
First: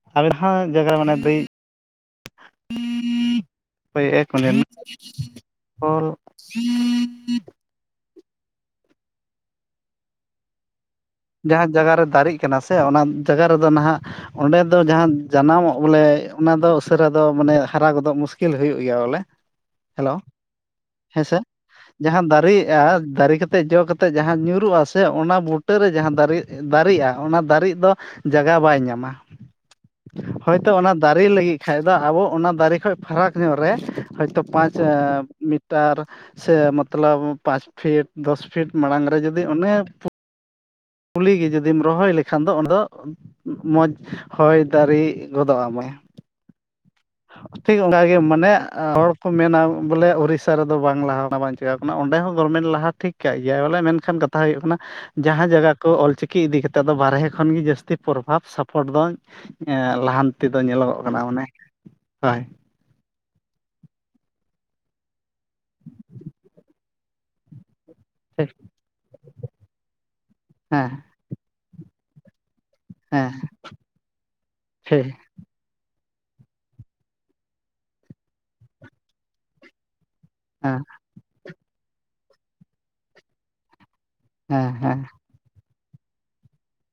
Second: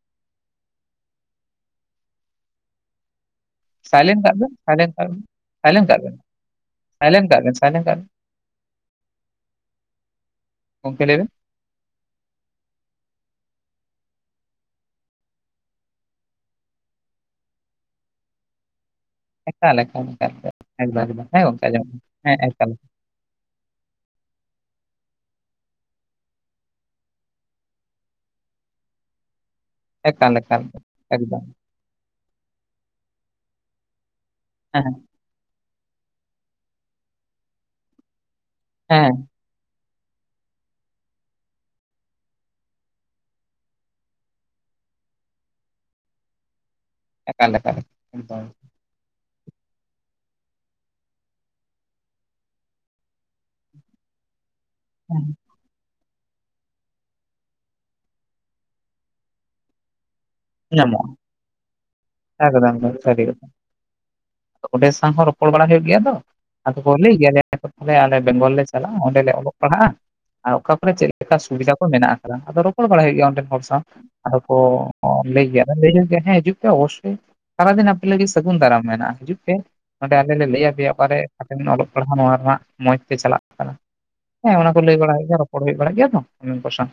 [inaudible] ᱦᱳᱭ ᱥᱟᱭᱞᱮᱱᱴ ᱮᱠ ᱠᱟᱜ ᱢ ᱵᱮᱱ ᱥᱟᱭᱞᱮᱱᱴ ᱠᱟᱜ ᱵᱮᱱ [unintelligible] [inaudible] ᱵᱟᱭ ᱞᱟᱹᱭ ᱠᱟᱜ-ᱟ, ᱜᱚᱢᱠᱮ ᱞᱟᱹᱭ ᱵᱤᱱ, ᱡᱟᱦᱟᱸ ᱡᱟᱜᱟ ᱨᱮ ᱫᱟᱨᱮᱜ ᱠᱟᱱᱟ ᱥᱮ ᱚᱱᱟ ᱡᱟᱜᱟ ᱨᱮᱫᱚ ᱱᱟᱦᱟᱜ, ᱚᱸᱰᱮ ᱫᱚ ᱡᱟᱦᱟᱸ ᱡᱟᱱᱟᱢᱚᱜ ᱵᱚᱞᱮ ᱚᱱᱟ ᱫᱚ ᱩᱥᱟᱹᱨᱟ ᱫᱚ ᱢᱟᱱᱮ ᱦᱟᱨᱟ ᱜᱚᱫᱚᱜ ᱢᱩᱥᱠᱤᱞ ᱦᱩᱭᱩᱜ ᱜᱮᱭᱟ ᱵᱚᱞᱮ᱾ ᱮᱠᱟᱞ ᱮᱠᱟᱞ ᱦᱮᱞᱳ ᱮᱠᱟᱞ ᱮᱠᱫᱚᱢ ᱮᱠᱫᱚᱢ ᱦᱮᱸᱥᱮ ᱦᱮᱸ ᱜᱚᱝᱠᱮ ᱟᱸᱡᱚᱢᱚᱜ ᱡᱟᱦᱟᱸ ᱠᱟᱱᱟ ᱦᱮᱸ ᱮᱠᱟᱞ ᱫᱟᱨᱮᱜᱼᱟ ᱫᱟᱨᱮ ᱠᱟ ᱛᱮ ᱡᱚ ᱠᱟᱛᱮ ᱡᱟᱦᱟᱸ ᱧᱩᱨᱩᱜᱼᱟ ᱥᱮ ᱚᱱᱟ ᱵᱩᱴᱟᱹᱨ ᱨᱮ ᱡᱟᱦᱟᱸ ᱫᱟᱨᱮ ᱫᱟᱨᱮᱜᱼᱟ ᱚᱱᱟ ᱫᱟᱨᱮᱜ ᱫᱚ ᱡᱟᱜᱟ ᱵᱟᱭ ᱧᱟᱢᱟ ᱮᱠᱟᱞ ᱦᱚᱭ ᱮᱠᱟᱞ ᱛᱚ ᱚᱱᱟ ᱫᱟᱨᱮ ᱮᱠᱫᱚᱢ ᱞᱟᱹᱜᱤᱫ ᱯᱷᱟᱭᱫᱟ ᱟᱵᱚ ᱚᱱᱟ ᱫᱟᱨᱮ ᱠᱷᱚᱡ ᱯᱷᱟᱨᱟᱠ ᱧᱚᱜ ᱨᱮ ᱦᱚᱳᱭᱛᱳ ᱯᱟᱸᱪ ᱦᱮᱸ ᱢᱤᱴᱟᱨ ᱥᱮ ᱢᱟᱛᱞᱟᱵ ᱯᱟᱸᱪ ᱯᱷᱤᱴ ᱫᱚᱥ ᱯᱷᱤᱴ ᱢᱟᱲᱟᱝ ᱦᱮᱸ ᱨᱮ ᱡᱩᱫᱤ ᱚᱱᱮ ᱠᱩᱞᱤ ᱜᱮ ᱡᱩᱫᱤᱢ ᱨᱚᱦᱚᱭ ᱞᱮᱠᱷᱟᱱ ᱫᱚ ᱚᱱᱟ ᱫᱚ ᱢᱚᱡᱽ ᱦᱚᱭ ᱫᱟᱨᱮ ᱜᱚᱫᱚᱜ ᱟᱢᱟᱭ᱾ ᱮᱠᱟᱞ ᱮᱠᱟᱞ ᱴᱷᱤᱠ ᱚᱱᱠᱟ ᱜᱮ ᱮᱠᱫᱚᱢ ᱢᱟᱱᱮ ᱦᱚᱲ ᱠᱚ ᱢᱮᱱᱟ ᱵᱚᱞᱮ ᱩᱲᱤᱥᱥᱟ ᱨᱮᱫᱚ ᱵᱟᱝᱞᱟ [unintelligible] ᱵᱟᱝ ᱪᱤᱠᱟᱹ ᱠᱟᱱᱟ ᱚᱸᱰᱮ ᱦᱚᱸ ᱜᱚᱨᱢᱮᱱᱴ ᱞᱟᱦᱟ ᱴᱷᱤᱠ ᱠᱟᱜ ᱜᱮᱟᱭ ᱵᱚᱞᱮ ᱢᱮᱱᱠᱷᱟᱱ ᱠᱟᱛᱷᱟ ᱦᱩᱭᱩᱜ ᱠᱟᱱᱟ ᱡᱟᱦᱟᱸ ᱡᱟᱜᱟ ᱠᱚ ᱚᱞᱪᱤᱠᱤ ᱤᱫᱤ ᱠᱟᱛᱮ ᱫᱚ ᱵᱟᱨᱦᱮ ᱠᱷᱚᱱ ᱜᱮ ᱡᱟᱹᱥᱛᱤ ᱯᱨᱚᱵᱷᱟᱵ ᱥᱟᱯᱚᱴ ᱫᱚ ᱞᱟᱦᱟᱱᱛᱤ ᱛᱤ ᱫᱚ ᱧᱮᱞᱚᱜᱚᱜ ᱧᱟᱢᱚᱜᱼᱟ ᱠᱟᱱᱟ ᱢᱟᱱᱮ ᱾ ᱮᱠᱫᱚᱢ ᱮᱠᱫᱚᱢ ᱥᱟᱹᱨᱤ ᱠᱟᱛᱷᱟ᱾ ᱚᱸᱰᱮ ᱥᱟᱶ ᱦᱚ ᱨᱚᱯᱚᱲ ᱵᱟᱲᱟ ᱦᱩᱭᱩᱜ ᱜᱮᱭᱟ ᱛᱚ ᱟᱫᱚ ᱠᱚ ᱞᱟᱹᱭ ᱜᱮᱭᱟ ᱮ ᱟᱞᱮ ᱴᱷᱤᱠ ᱵᱮᱝᱜᱚᱞ ᱞᱮ ᱪᱟᱞᱟᱜᱼᱟ ᱚᱸᱰᱮ ᱞᱮ ᱚᱞᱚᱜ ᱯᱟᱲᱦᱟᱜᱼᱟ ᱟᱨ ᱚᱠᱟ ᱦᱮᱸ ᱠᱚᱨᱮ ᱪᱮᱫ ᱞᱮᱠᱟ ᱥᱩᱵᱤᱫᱷᱟ ᱠᱚ ᱢᱮᱱᱟᱜ ᱟᱠᱟᱫᱟ ᱟᱫᱚ ᱨᱚᱯᱚᱲ ᱵᱟᱲᱟᱭ ᱦᱩᱭᱩᱜ ᱜᱮᱭᱟ ᱦᱮᱸ ᱚᱸᱰᱮᱱ ᱦᱚᱲ ᱥᱟᱶ ᱟᱫᱚ ᱠᱚ ᱴᱷᱤᱠ ᱞᱟᱹᱭ ᱜᱮᱭᱟ ᱞᱟᱹᱭᱟ ᱡᱮ ᱦᱮᱸ ᱦᱤᱡᱩᱜ ᱯᱮ ᱚᱵᱚᱥᱥᱚᱭ ᱥᱟᱨᱟᱫᱤᱱ ᱟᱯᱮ ᱞᱟᱹᱜᱤᱫ ᱥᱟᱹᱜᱩᱱ ᱫᱟᱨᱟᱢ ᱢᱮᱱᱟᱜᱼᱟ ᱦᱤᱡᱩᱜ ᱯᱮ ᱾ ᱱᱚᱰᱮ ᱟᱞᱮ ᱞᱮ ᱞᱟᱹᱭ ᱦᱮᱸ ᱟᱯᱮᱭᱟ ᱚᱠᱟᱨᱮ ᱚᱞᱚᱜ ᱯᱟᱲᱦᱟᱜ ᱱᱚᱣᱟ ᱨᱮᱱᱟᱜ ᱢᱚᱸᱡᱽ ᱛᱮ ᱪᱟᱞᱟᱜ ᱠᱟᱱᱟ ᱦᱮᱸ ᱚᱱᱟᱠᱚ ᱞᱟᱹᱭ ᱵᱟᱲᱟ ᱦᱩᱭᱩᱜ ᱜᱮᱭᱟ ᱨᱚ ᱯᱚᱲ ᱦᱩᱭ ᱵᱟᱲᱟᱜ ᱜᱮᱭᱟ ᱛᱚ ᱩᱱᱠᱩ ᱥᱟᱶ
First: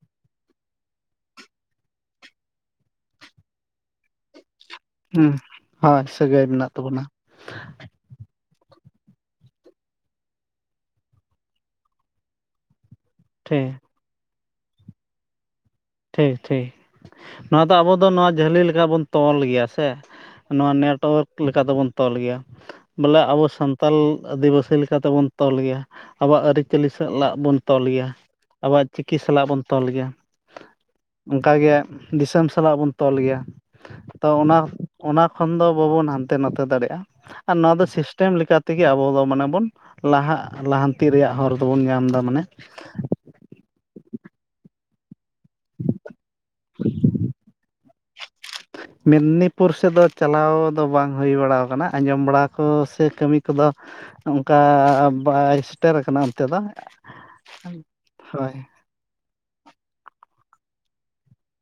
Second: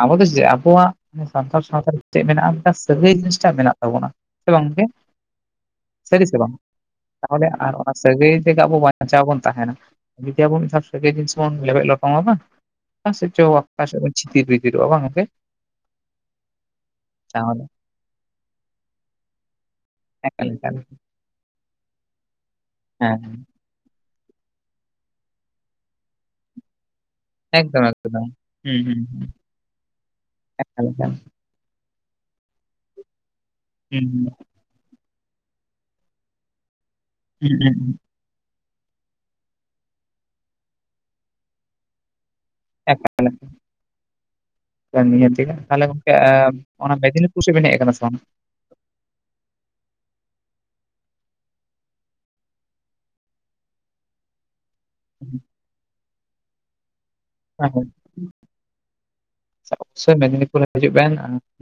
ᱟᱵᱚ ᱫᱚ ᱡᱮ ᱟᱵᱚᱣᱟᱜ ᱥᱟᱱᱛᱟᱲ ᱥᱟᱶᱛᱟ ᱪᱮᱫ ᱢᱮᱱᱟᱜᱼᱟ ᱢᱤᱫᱴᱟᱝ ᱥᱟᱹᱜᱟᱹᱭ ᱡᱤᱱᱤᱥ ᱴᱟᱜ ᱢᱮᱱᱟᱜ ᱛᱟᱵᱚᱱᱟ ᱥᱮ ᱵᱟᱝ ᱜᱚᱝᱠᱮ? ᱦᱮᱸ ᱦᱳᱭ ᱥᱟᱹᱨᱤ ᱥᱮ ᱥᱟᱹᱜᱟᱹᱭ ᱵᱟᱝ ᱢᱮᱱᱟᱜ ᱛᱟᱵᱚᱱᱟ᱾ ᱛᱟᱦᱚᱞᱮ ᱟᱨ ᱚᱱᱟ ᱥᱟᱹᱜᱟᱹᱭ ᱛᱮᱜᱮ ᱟᱵᱚ ᱵᱟᱧᱪᱟᱣ ᱵᱚᱱ ᱛᱟᱦᱮᱱᱟ᱾ ᱡᱩᱫᱤ ᱟᱵᱚ ᱢᱤᱫ ᱥᱟᱹᱜᱟᱭ ᱡᱤᱱᱤᱥ ᱵᱚᱱ ᱞᱮᱵᱮᱫ ᱞᱚᱴᱚᱢᱟ ᱵᱟᱝ ᱴᱷᱤᱠ [unintelligible] ᱪᱤᱛᱤᱨ ᱵᱷᱤᱛᱤᱨᱚᱜ ᱟ ᱵᱟᱝ ᱜᱚᱝᱠᱮ ᱴᱷᱤᱠ ᱴᱷᱤᱠ ᱛᱟᱦᱚᱞᱮ ᱱᱚᱣᱟ ᱫᱚ ᱟᱵᱚ ᱫᱚ ᱱᱚᱣᱟ ᱡᱷᱟᱹᱞᱤ ᱞᱮᱠᱟ ᱵᱚᱱ ᱛᱚᱞ ᱜᱮᱭᱟ ᱥᱮ ᱮᱠᱟᱞ ᱱᱚᱣᱟ ᱮᱠᱟᱞ ᱱᱮᱴᱚᱣᱟᱨᱠ ᱞᱮᱠᱟ ᱛᱮᱵᱚᱱ ᱛᱚᱞ ᱜᱮᱭᱟ ᱵᱚᱞᱮ ᱦᱮᱸ ᱟᱵᱚ ᱥᱟᱱᱛ ᱛᱟᱞ ᱟᱹᱫᱤᱵᱟᱹᱥᱤ ᱞᱮᱠᱟᱛᱮᱵᱚᱱ ᱛᱚᱞ ᱜᱮᱭᱟ ᱟᱵᱚᱣᱟᱜ ᱟᱹᱨᱤᱪᱟᱹᱞᱤ ᱥᱟᱞᱟᱜ ᱵᱚᱱ ᱮᱠᱫᱚᱢ ᱛᱚᱞ ᱜᱮᱭᱟ ᱮᱠᱫᱚᱢ ᱦᱩᱸ ᱟᱵᱚᱣᱟᱜ ᱦᱩᱸ ᱪᱤᱠᱤ ᱦᱩᱸ ᱥᱟᱞᱟᱜ ᱵᱚᱱ ᱛᱚᱞ ᱜᱮᱭᱟ᱾ [unintelligible] ᱚᱱᱠᱟ ᱜᱮ ᱫᱤᱥᱚᱢ ᱥᱟᱞᱟᱜ ᱵᱚᱱ ᱛᱚᱞ ᱜᱮᱭᱟ ᱦᱩᱸ ᱦᱩᱸ ᱛᱚ ᱚᱱᱟ ᱚᱱᱟ ᱠᱷᱚᱱ ᱫᱚ ᱵᱟᱵᱚᱱ ᱦᱟᱱᱛᱮ ᱱᱟᱛᱮ ᱫᱟᱲᱮᱭᱟᱜᱼᱟ ᱦᱩᱸ ᱟᱨ ᱦᱩᱸ ᱱᱚᱣᱟ ᱫᱚ ᱥᱤᱥ ᱴᱮᱢ ᱞᱮᱠᱟ ᱛᱮᱜᱮ ᱟᱵᱚ ᱫᱚ ᱢᱟᱱᱮ ᱵᱚᱱ ᱞᱟᱦᱟᱜ ᱞᱟᱦᱟᱱᱛᱤ ᱨᱮᱭᱟᱜ ᱦᱚᱨ ᱫᱚᱵᱚᱱ ᱧᱟᱢ ᱮᱫᱟ ᱢᱟᱱᱮ [unintelligible] [unintelligible] ᱛᱟᱦᱞᱮ ᱜᱚᱝᱠᱮ ᱚᱱᱟ ᱢᱮᱫᱽᱱᱤᱯᱩᱨ ᱥᱮᱫ ᱵᱮᱱ ᱦᱮᱡ ᱟᱠᱟᱱᱟ ᱥᱮ ᱵᱟᱝ? ᱢᱮᱫᱽᱱᱤᱯᱩᱨ ᱥᱮᱫ ᱫᱚ ᱪᱟᱞᱟᱣ ᱫᱚ ᱵᱟᱝ ᱦᱩᱭ ᱵᱟᱲᱟᱣ ᱠᱟᱱᱟ ᱟᱸᱡᱚᱢ ᱵᱟᱲᱟ ᱠᱚ ᱥᱮ ᱠᱟᱹᱢᱤ ᱠᱚᱫᱚ [inaudible] ᱚᱱᱠᱟ ᱵᱟᱭ ᱥᱮᱴᱮᱨ ᱟᱠᱟᱱᱟ ᱚᱱᱛᱮ ᱫᱚ, ᱦᱳᱭ [unintelligible] ᱚᱵᱚᱥᱳᱭ ᱢᱮᱫᱽᱱᱤᱯᱩᱨ ᱨᱮ ᱦᱤᱡᱩᱜ ᱵᱮᱱ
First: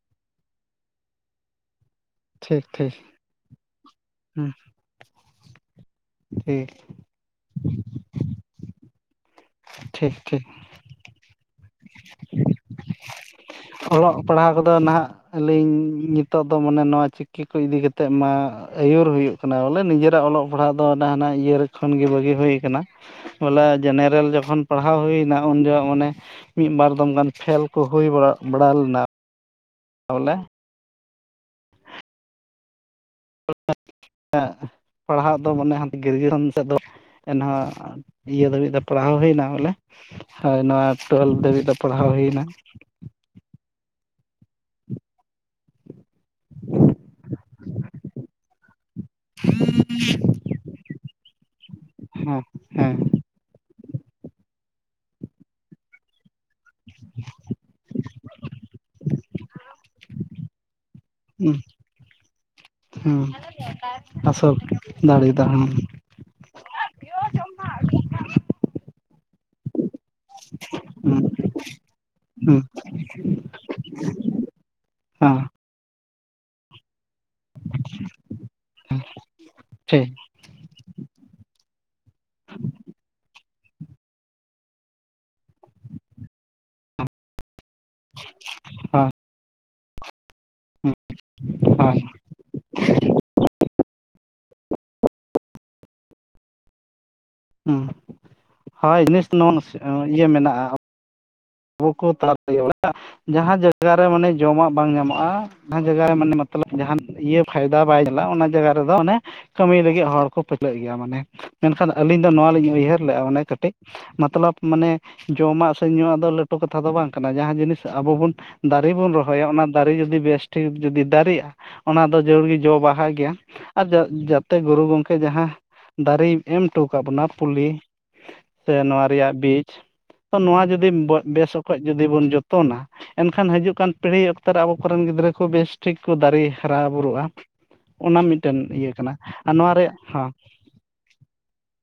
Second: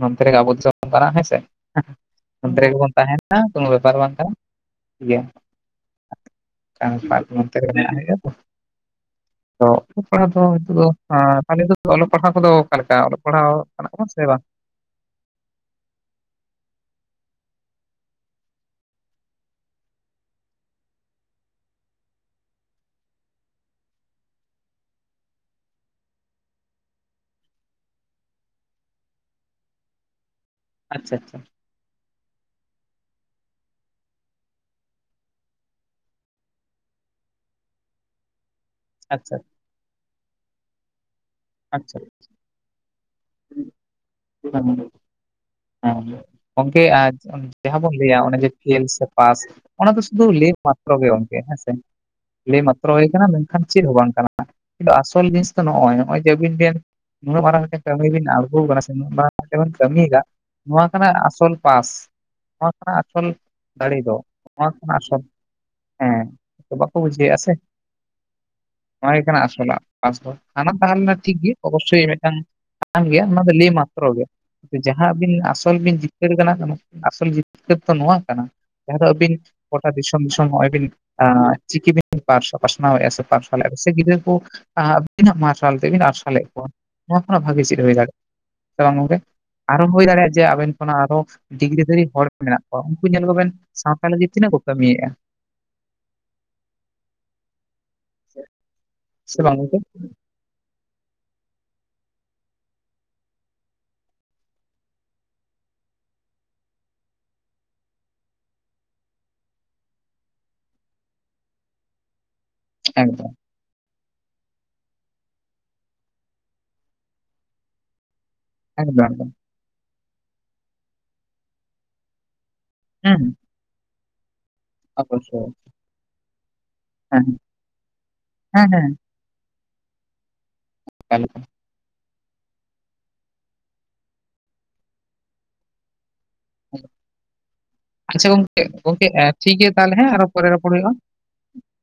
ᱚᱱᱛᱮ ᱨᱮᱜᱮ ᱟᱵᱚ [unintelligible] ᱠᱟᱱᱟ ᱦᱮᱸ ᱥᱮ᱾ ᱱᱚᱱᱮ ᱴᱷᱤᱠ ᱨᱮᱜᱮ ᱵᱚᱱ ᱴᱷᱤᱠ ᱛᱟᱦᱮᱱᱟ ᱠᱳᱱᱳ ᱵᱮᱯᱟᱨ ᱵᱟᱝ ᱠᱟᱱᱟ ᱦᱮᱸ ᱴᱷᱤᱠ ᱜᱮᱭᱟ᱾ ᱴᱷᱤᱠ ᱴᱷᱤᱠ ᱴᱷᱤᱠ [unintelligible] ᱟᱫᱚ ᱛᱟᱦᱞᱮ ᱫᱚ ᱚᱞᱚᱜ ᱯᱟᱲᱦᱟᱣ ᱠᱚᱫᱚ ᱚᱠᱟᱮᱠᱟ ᱚᱞᱚᱜ ᱯᱟᱲᱦᱟᱣ ᱠᱟᱱᱟ ᱠᱚ ᱚᱞᱚᱜ ᱥᱮ ᱵᱟᱝ ᱯᱟᱲᱦᱟᱣ ᱠᱚᱫᱚ ᱱᱷᱟᱜ ᱟᱹᱞᱤᱧ ᱱᱤᱛᱚᱜ ᱫᱚ ᱢᱟᱱᱮ ᱱᱚᱣᱟ ᱪᱤᱠᱤ ᱠᱚ ᱤᱫᱤ ᱠᱟᱛᱮᱫ ᱢᱟ ᱟᱹᱭᱩᱨ ᱦᱩᱭᱩᱜ ᱠᱟᱱᱟ ᱵᱚᱞᱮ ᱱᱤᱡᱮᱨᱟᱜ ᱚᱞᱚᱜ ᱯᱟᱲᱦᱟᱜ ᱫᱚ ᱚᱱᱟ ᱦᱟᱱᱟ ᱤᱭᱟᱹ ᱠᱷᱚᱱ ᱜᱮ ᱵᱟᱹᱜᱤ ᱦᱩᱭ ᱠᱟᱱᱟ᱾ ᱵᱚᱞᱮ ᱡᱮᱱᱟᱨᱮᱞ ᱡᱚᱠᱷᱚᱱ ᱯᱟᱲᱦᱟᱣ ᱦᱩᱭᱱᱟ ᱩᱱ ᱡᱚᱦᱚᱜ ᱢᱟᱱᱮ ᱢᱤᱫ ᱵᱟᱨ ᱫᱚᱢ ᱜᱟᱱ ᱯᱷᱮᱞ ᱠᱚ ᱦᱩᱭ ᱵᱟᱲᱟ ᱞᱮᱱᱟ ᱵᱚᱞᱮ ᱟᱪᱪᱷᱟ ᱟᱪᱪᱷᱟ [unintelligible] ᱯᱟᱲᱦᱟᱜ ᱫᱚ ᱢᱟᱱᱮ ᱦᱟᱱᱛᱮ ᱜᱨᱮᱡᱩᱭᱮᱥᱚᱱ ᱥᱮᱫ ᱫᱚ ᱮᱱᱦᱚᱸ ᱤᱭᱟᱹ ᱫᱟᱹᱵᱤᱡ ᱫᱚ ᱯᱟᱲᱦᱟᱣ ᱟᱪᱪᱷᱟ ᱦᱩᱭᱱᱟ ᱵᱚᱞᱮ ᱦᱳᱭ ᱱᱚᱣᱟ ᱴᱩᱭᱮᱞᱵᱽ ᱫᱷᱟᱹᱵᱤᱡ ᱫᱚ ᱟᱪᱪᱷᱟ ᱯᱟᱲᱦᱟᱣ ᱦᱩᱭᱱᱟ᱾ [unintelligible] ᱦᱮᱸ ᱜᱚᱝᱠᱮ ᱟᱨ ᱡᱟᱦᱟᱸ ᱵᱚᱱ ᱞᱟᱹᱭᱟ ᱚᱱᱮ ᱡᱮ ᱯᱷᱮᱞ ᱥᱮ ᱯᱟᱥ ᱚᱱᱟ ᱫᱚ ᱥᱩᱫᱷᱩ ᱞᱟᱹᱭ ᱢᱟᱛᱨᱚ ᱜᱮ ᱜᱚᱝᱠᱮ ᱦᱮᱸᱥᱮ᱾ ᱦᱮᱸ ᱞᱟᱹᱭ ᱢᱟᱛᱨᱚ ᱦᱮᱸ ᱜᱮ ᱠᱟᱱᱟ, ᱢᱮᱱᱠᱷᱟᱱ ᱪᱮᱫ ᱦᱚᱸ ᱵᱟᱝ ᱠᱟᱱᱟ᱾ ᱠᱤᱱᱛᱩ ᱟᱥᱚᱞ ᱡᱤᱱᱤᱥ ᱫᱚ ᱱᱚᱜᱼᱚᱭ ᱱᱚᱜᱼᱚᱭ ᱡᱮ ᱟᱹᱵᱤᱱ ᱵᱮᱤᱱ ᱱᱩᱱᱟᱹᱜ ᱢᱟᱨᱟᱦᱟᱝ ᱢᱤᱫᱴᱮᱱ ᱠᱟᱹᱢᱤ ᱵᱤᱱ ᱟᱬᱜᱚ ᱟᱠᱟᱱᱟ᱾ ᱥᱮ ᱱᱱᱟᱹᱜ ᱢᱟᱨᱟᱨᱟ ᱢᱤᱫ ᱵᱚᱱ ᱠᱟᱹᱢᱤᱭᱮᱫᱟ᱾ ᱱᱚᱣᱟ ᱠᱟᱱᱟ ᱟᱥᱚᱞ ᱦᱮᱸ ᱯᱟᱥ᱾ ᱱᱚᱣᱟᱠᱟᱱᱟ ᱟᱥᱚᱞ ᱫᱟᱲᱮ ᱫᱚ, ᱟᱥᱚᱞ ᱱᱚᱣᱟ ᱟᱥᱚᱞ ᱫᱟᱲᱮ ᱫᱚ ᱦᱮᱸ ᱦᱮᱸ ᱛᱚ ᱵᱟᱠᱚ ᱵᱩᱡᱷᱟᱹᱣᱮᱫᱼᱟ ᱥᱮ᱾ ᱱᱚᱣᱟ ᱠᱟᱱᱟ ᱟᱥᱚᱞᱟᱼᱜ ᱯᱟᱥ ᱫᱚ ᱦᱟᱱᱟ ᱛᱟᱦᱞᱮᱱᱟ ᱴᱷᱤᱠ ᱜᱮ ᱚᱵᱚᱥᱥᱳᱭ ᱢᱮ ᱠᱟᱱ ᱦᱮᱸ ᱜᱮᱭᱟ ᱚᱱᱟ ᱫᱚ ᱞᱟᱹᱭ ᱢᱟᱛᱨᱚ ᱜᱮ, ᱡᱟᱦᱟᱸ ᱟᱹᱵᱤᱱ ᱦᱮᱸ ᱟᱥᱚᱞ ᱵᱤᱱ [unintelligible] ᱟᱥᱚᱞ ᱡᱤᱛᱠᱟᱹᱨ ᱫᱚ ᱱᱚᱣᱟ ᱠᱟᱱᱟ ᱡᱟᱦᱟᱸ ᱫᱚ ᱟᱹᱵᱤᱱ ᱜᱚᱴᱟ ᱴᱷᱤᱠ ᱫᱤᱥᱚᱢ ᱫᱤᱥᱚ ᱚᱭ ᱵᱤᱱ ᱟ ᱪᱤᱠᱤ ᱵᱤᱱ ᱯᱟᱨ ᱯᱟᱥᱱᱟᱣ ᱮ ᱯᱟᱨᱥᱟᱞ ᱟᱯᱮ ᱥᱮ ᱜᱤᱫᱽᱨᱟᱹ ᱠᱚ ᱟᱹᱵᱤᱱᱟᱜ ᱢᱟᱨᱥᱟᱞ ᱛᱮᱵᱤᱱ ᱟᱨᱥᱟᱞᱮᱫ ᱠᱚᱣᱟ᱾ ᱱᱚᱣᱟ ᱠᱷᱚᱱᱟᱜ ᱵᱷᱟᱜᱤ ᱪᱮᱫ ᱦᱩᱭ ᱫᱟᱲᱮᱭᱟᱜᱼᱟ᱾ ᱥᱮ ᱵᱟᱝ ᱦᱳᱭ ᱜᱚᱝᱠᱮ ᱦᱩᱭ ᱫᱟᱲᱭᱟᱜᱼᱟ ᱡᱮ ᱟᱵᱮᱱ ᱠᱷᱚᱱᱟᱜ ᱟᱨᱳ ᱰᱤᱜᱨᱤ ᱦᱳᱭ ᱫᱷᱟᱨᱤᱡ ᱦᱚᱲ ᱢᱮᱱᱟᱜ ᱠᱚᱣᱟ ᱩᱱᱠᱩ ᱧᱮᱞ ᱠᱚᱵᱮᱱ ᱥᱟᱶᱛᱟ ᱞᱟᱹᱜᱤᱫ ᱛᱤᱱᱟᱹᱜ ᱠᱚ ᱠᱟᱹᱢᱤᱭᱮᱫᱼᱟ᱾ ᱦᱳᱭ ᱞᱤᱥᱴ ᱥᱮ ᱵᱟᱝ ᱱᱚᱣᱟ ᱜᱚᱝᱠᱮ ᱤᱭᱟᱹ ᱢᱮᱱᱟᱜᱼᱟ᱾ ᱟᱵᱚ ᱠᱚ ᱛᱟᱞᱟᱨᱮ ᱡᱟᱦᱟᱸ ᱡᱟᱭᱜᱟ ᱨᱮ ᱢᱟᱱᱮ ᱡᱚᱢᱟᱜ ᱵᱟᱝ ᱧᱟᱢᱚᱜᱼᱟ᱾ ᱚᱱᱟ ᱡᱟᱭᱜᱟ ᱨᱮ ᱢᱟᱱᱮ ᱢᱚᱛᱞᱚᱵ ᱡᱟᱦᱟᱱ ᱤᱭᱟᱹ ᱯᱷᱟᱭᱫᱟ ᱵᱟᱭ ᱪᱟᱞᱟ᱾ ᱚᱱᱟ ᱡᱟᱭᱜᱟ ᱨᱮᱫᱚ ᱚᱱᱮ ᱠᱟᱹᱢᱤ ᱞᱟᱹᱜᱤᱫ ᱦᱚᱲ ᱠᱚ ᱯᱷᱟᱹᱪᱞᱟᱹᱜ ᱜᱮᱭᱟ᱾ ᱢᱟᱱᱮ ᱢᱮᱱᱠᱷᱟᱱ ᱟᱹᱞᱤᱧ ᱫᱚ ᱱᱚᱣᱟᱞᱤᱧ᱾ ᱩᱭᱦᱟᱹᱨ ᱞᱮᱫᱼᱟ ᱮᱠᱫᱚᱢ ᱚᱱᱮ ᱠᱟᱹᱴᱤᱡ ᱢᱚᱛᱞᱚᱵᱽ ᱢᱟᱱᱮ ᱡᱚᱢᱟᱜ ᱥᱮ ᱧᱩᱣᱟᱜ ᱫᱚ ᱞᱟᱹᱠ ᱛᱚ ᱠᱟᱛᱷᱟ ᱫᱚ ᱵᱟᱝ ᱠᱟᱱᱟ ᱡᱟᱦᱟᱸ ᱡᱤᱱᱤᱥ ᱟᱵᱚ ᱵᱚᱱ ᱫᱟᱨᱮ ᱮᱠᱫᱚᱢ ᱵᱚᱱ ᱮᱠᱫᱚᱢ ᱨᱚᱦᱚᱭᱟ᱾ ᱚᱱᱟ ᱫᱟᱨᱮ ᱡᱩᱫᱤ ᱵᱮᱥᱴᱷᱤᱠ ᱡᱩᱫᱤ ᱫᱟᱨᱮᱜᱼᱟ᱾ ᱚᱱᱟ ᱫᱚ ᱡᱚᱲ ᱜᱮ ᱡᱚ ᱵᱟᱦᱟ ᱦᱮᱸ ᱜᱮᱭᱟ ᱟᱨ ᱡᱟ ᱛᱮ ᱜᱩᱨᱩ ᱜᱚᱝᱠᱮ ᱚᱵᱚᱥᱥᱳᱭ ᱡᱟᱦᱟᱸ ᱫᱟᱨᱮ ᱮᱢ ᱦᱚᱴᱚ ᱟᱠᱟᱫ ᱵᱚᱱᱟ ᱦᱮᱸ ᱯᱩᱞᱤ ᱦᱮᱸ ᱥᱮ ᱦᱮᱸ ᱱᱚᱣᱟ ᱨᱮᱭᱟᱜ ᱵᱤᱪ ᱛᱚ ᱱᱚᱣᱟ ᱡᱩᱫᱤ ᱵᱚ ᱮᱠᱟᱞ ᱮᱠᱟᱞ ᱵᱮᱥ ᱚᱠᱛ ᱠᱷᱚᱱ ᱡᱩᱫᱤ ᱵᱚᱱ ᱡᱚᱛᱚᱱᱟ ᱾ ᱮᱱᱠᱷᱟᱱ ᱦᱤᱡᱩᱜ ᱠᱟᱱ ᱯᱤᱲᱦᱤ ᱚᱠᱛᱚ ᱨᱮ ᱟᱵᱚ ᱠᱚᱨᱮᱱ ᱜᱤᱫᱽᱨᱟᱹ ᱠᱚ ᱵᱮᱥ ᱴᱷᱤᱠ ᱠᱚ ᱫᱟᱨᱮ ᱦᱟᱨᱟ ᱵᱩᱨᱩᱜᱼᱟ ᱚᱱᱟ ᱟᱪᱪᱷᱟ ᱢᱤᱫᱴᱮᱱ ᱜᱚᱝᱠᱮ, ᱤᱭᱟᱹ ᱜᱚᱝᱠᱮ ᱠᱟᱱᱟ ᱮ ᱴᱷᱤᱠ ᱟᱨ ᱜᱮᱭᱟ ᱱᱚᱣᱟ ᱨᱮᱭᱟᱜ ᱛᱟᱦᱚᱞᱮ ᱦᱮᱸ ᱟᱨᱚ ᱦᱚᱸ ᱯᱚᱨᱮ ᱨᱚᱯᱚᱲ ᱦᱩᱭᱩᱜᱼᱟ᱾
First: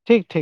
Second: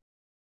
ᱴᱷᱤᱠ-ᱴᱷᱤᱠ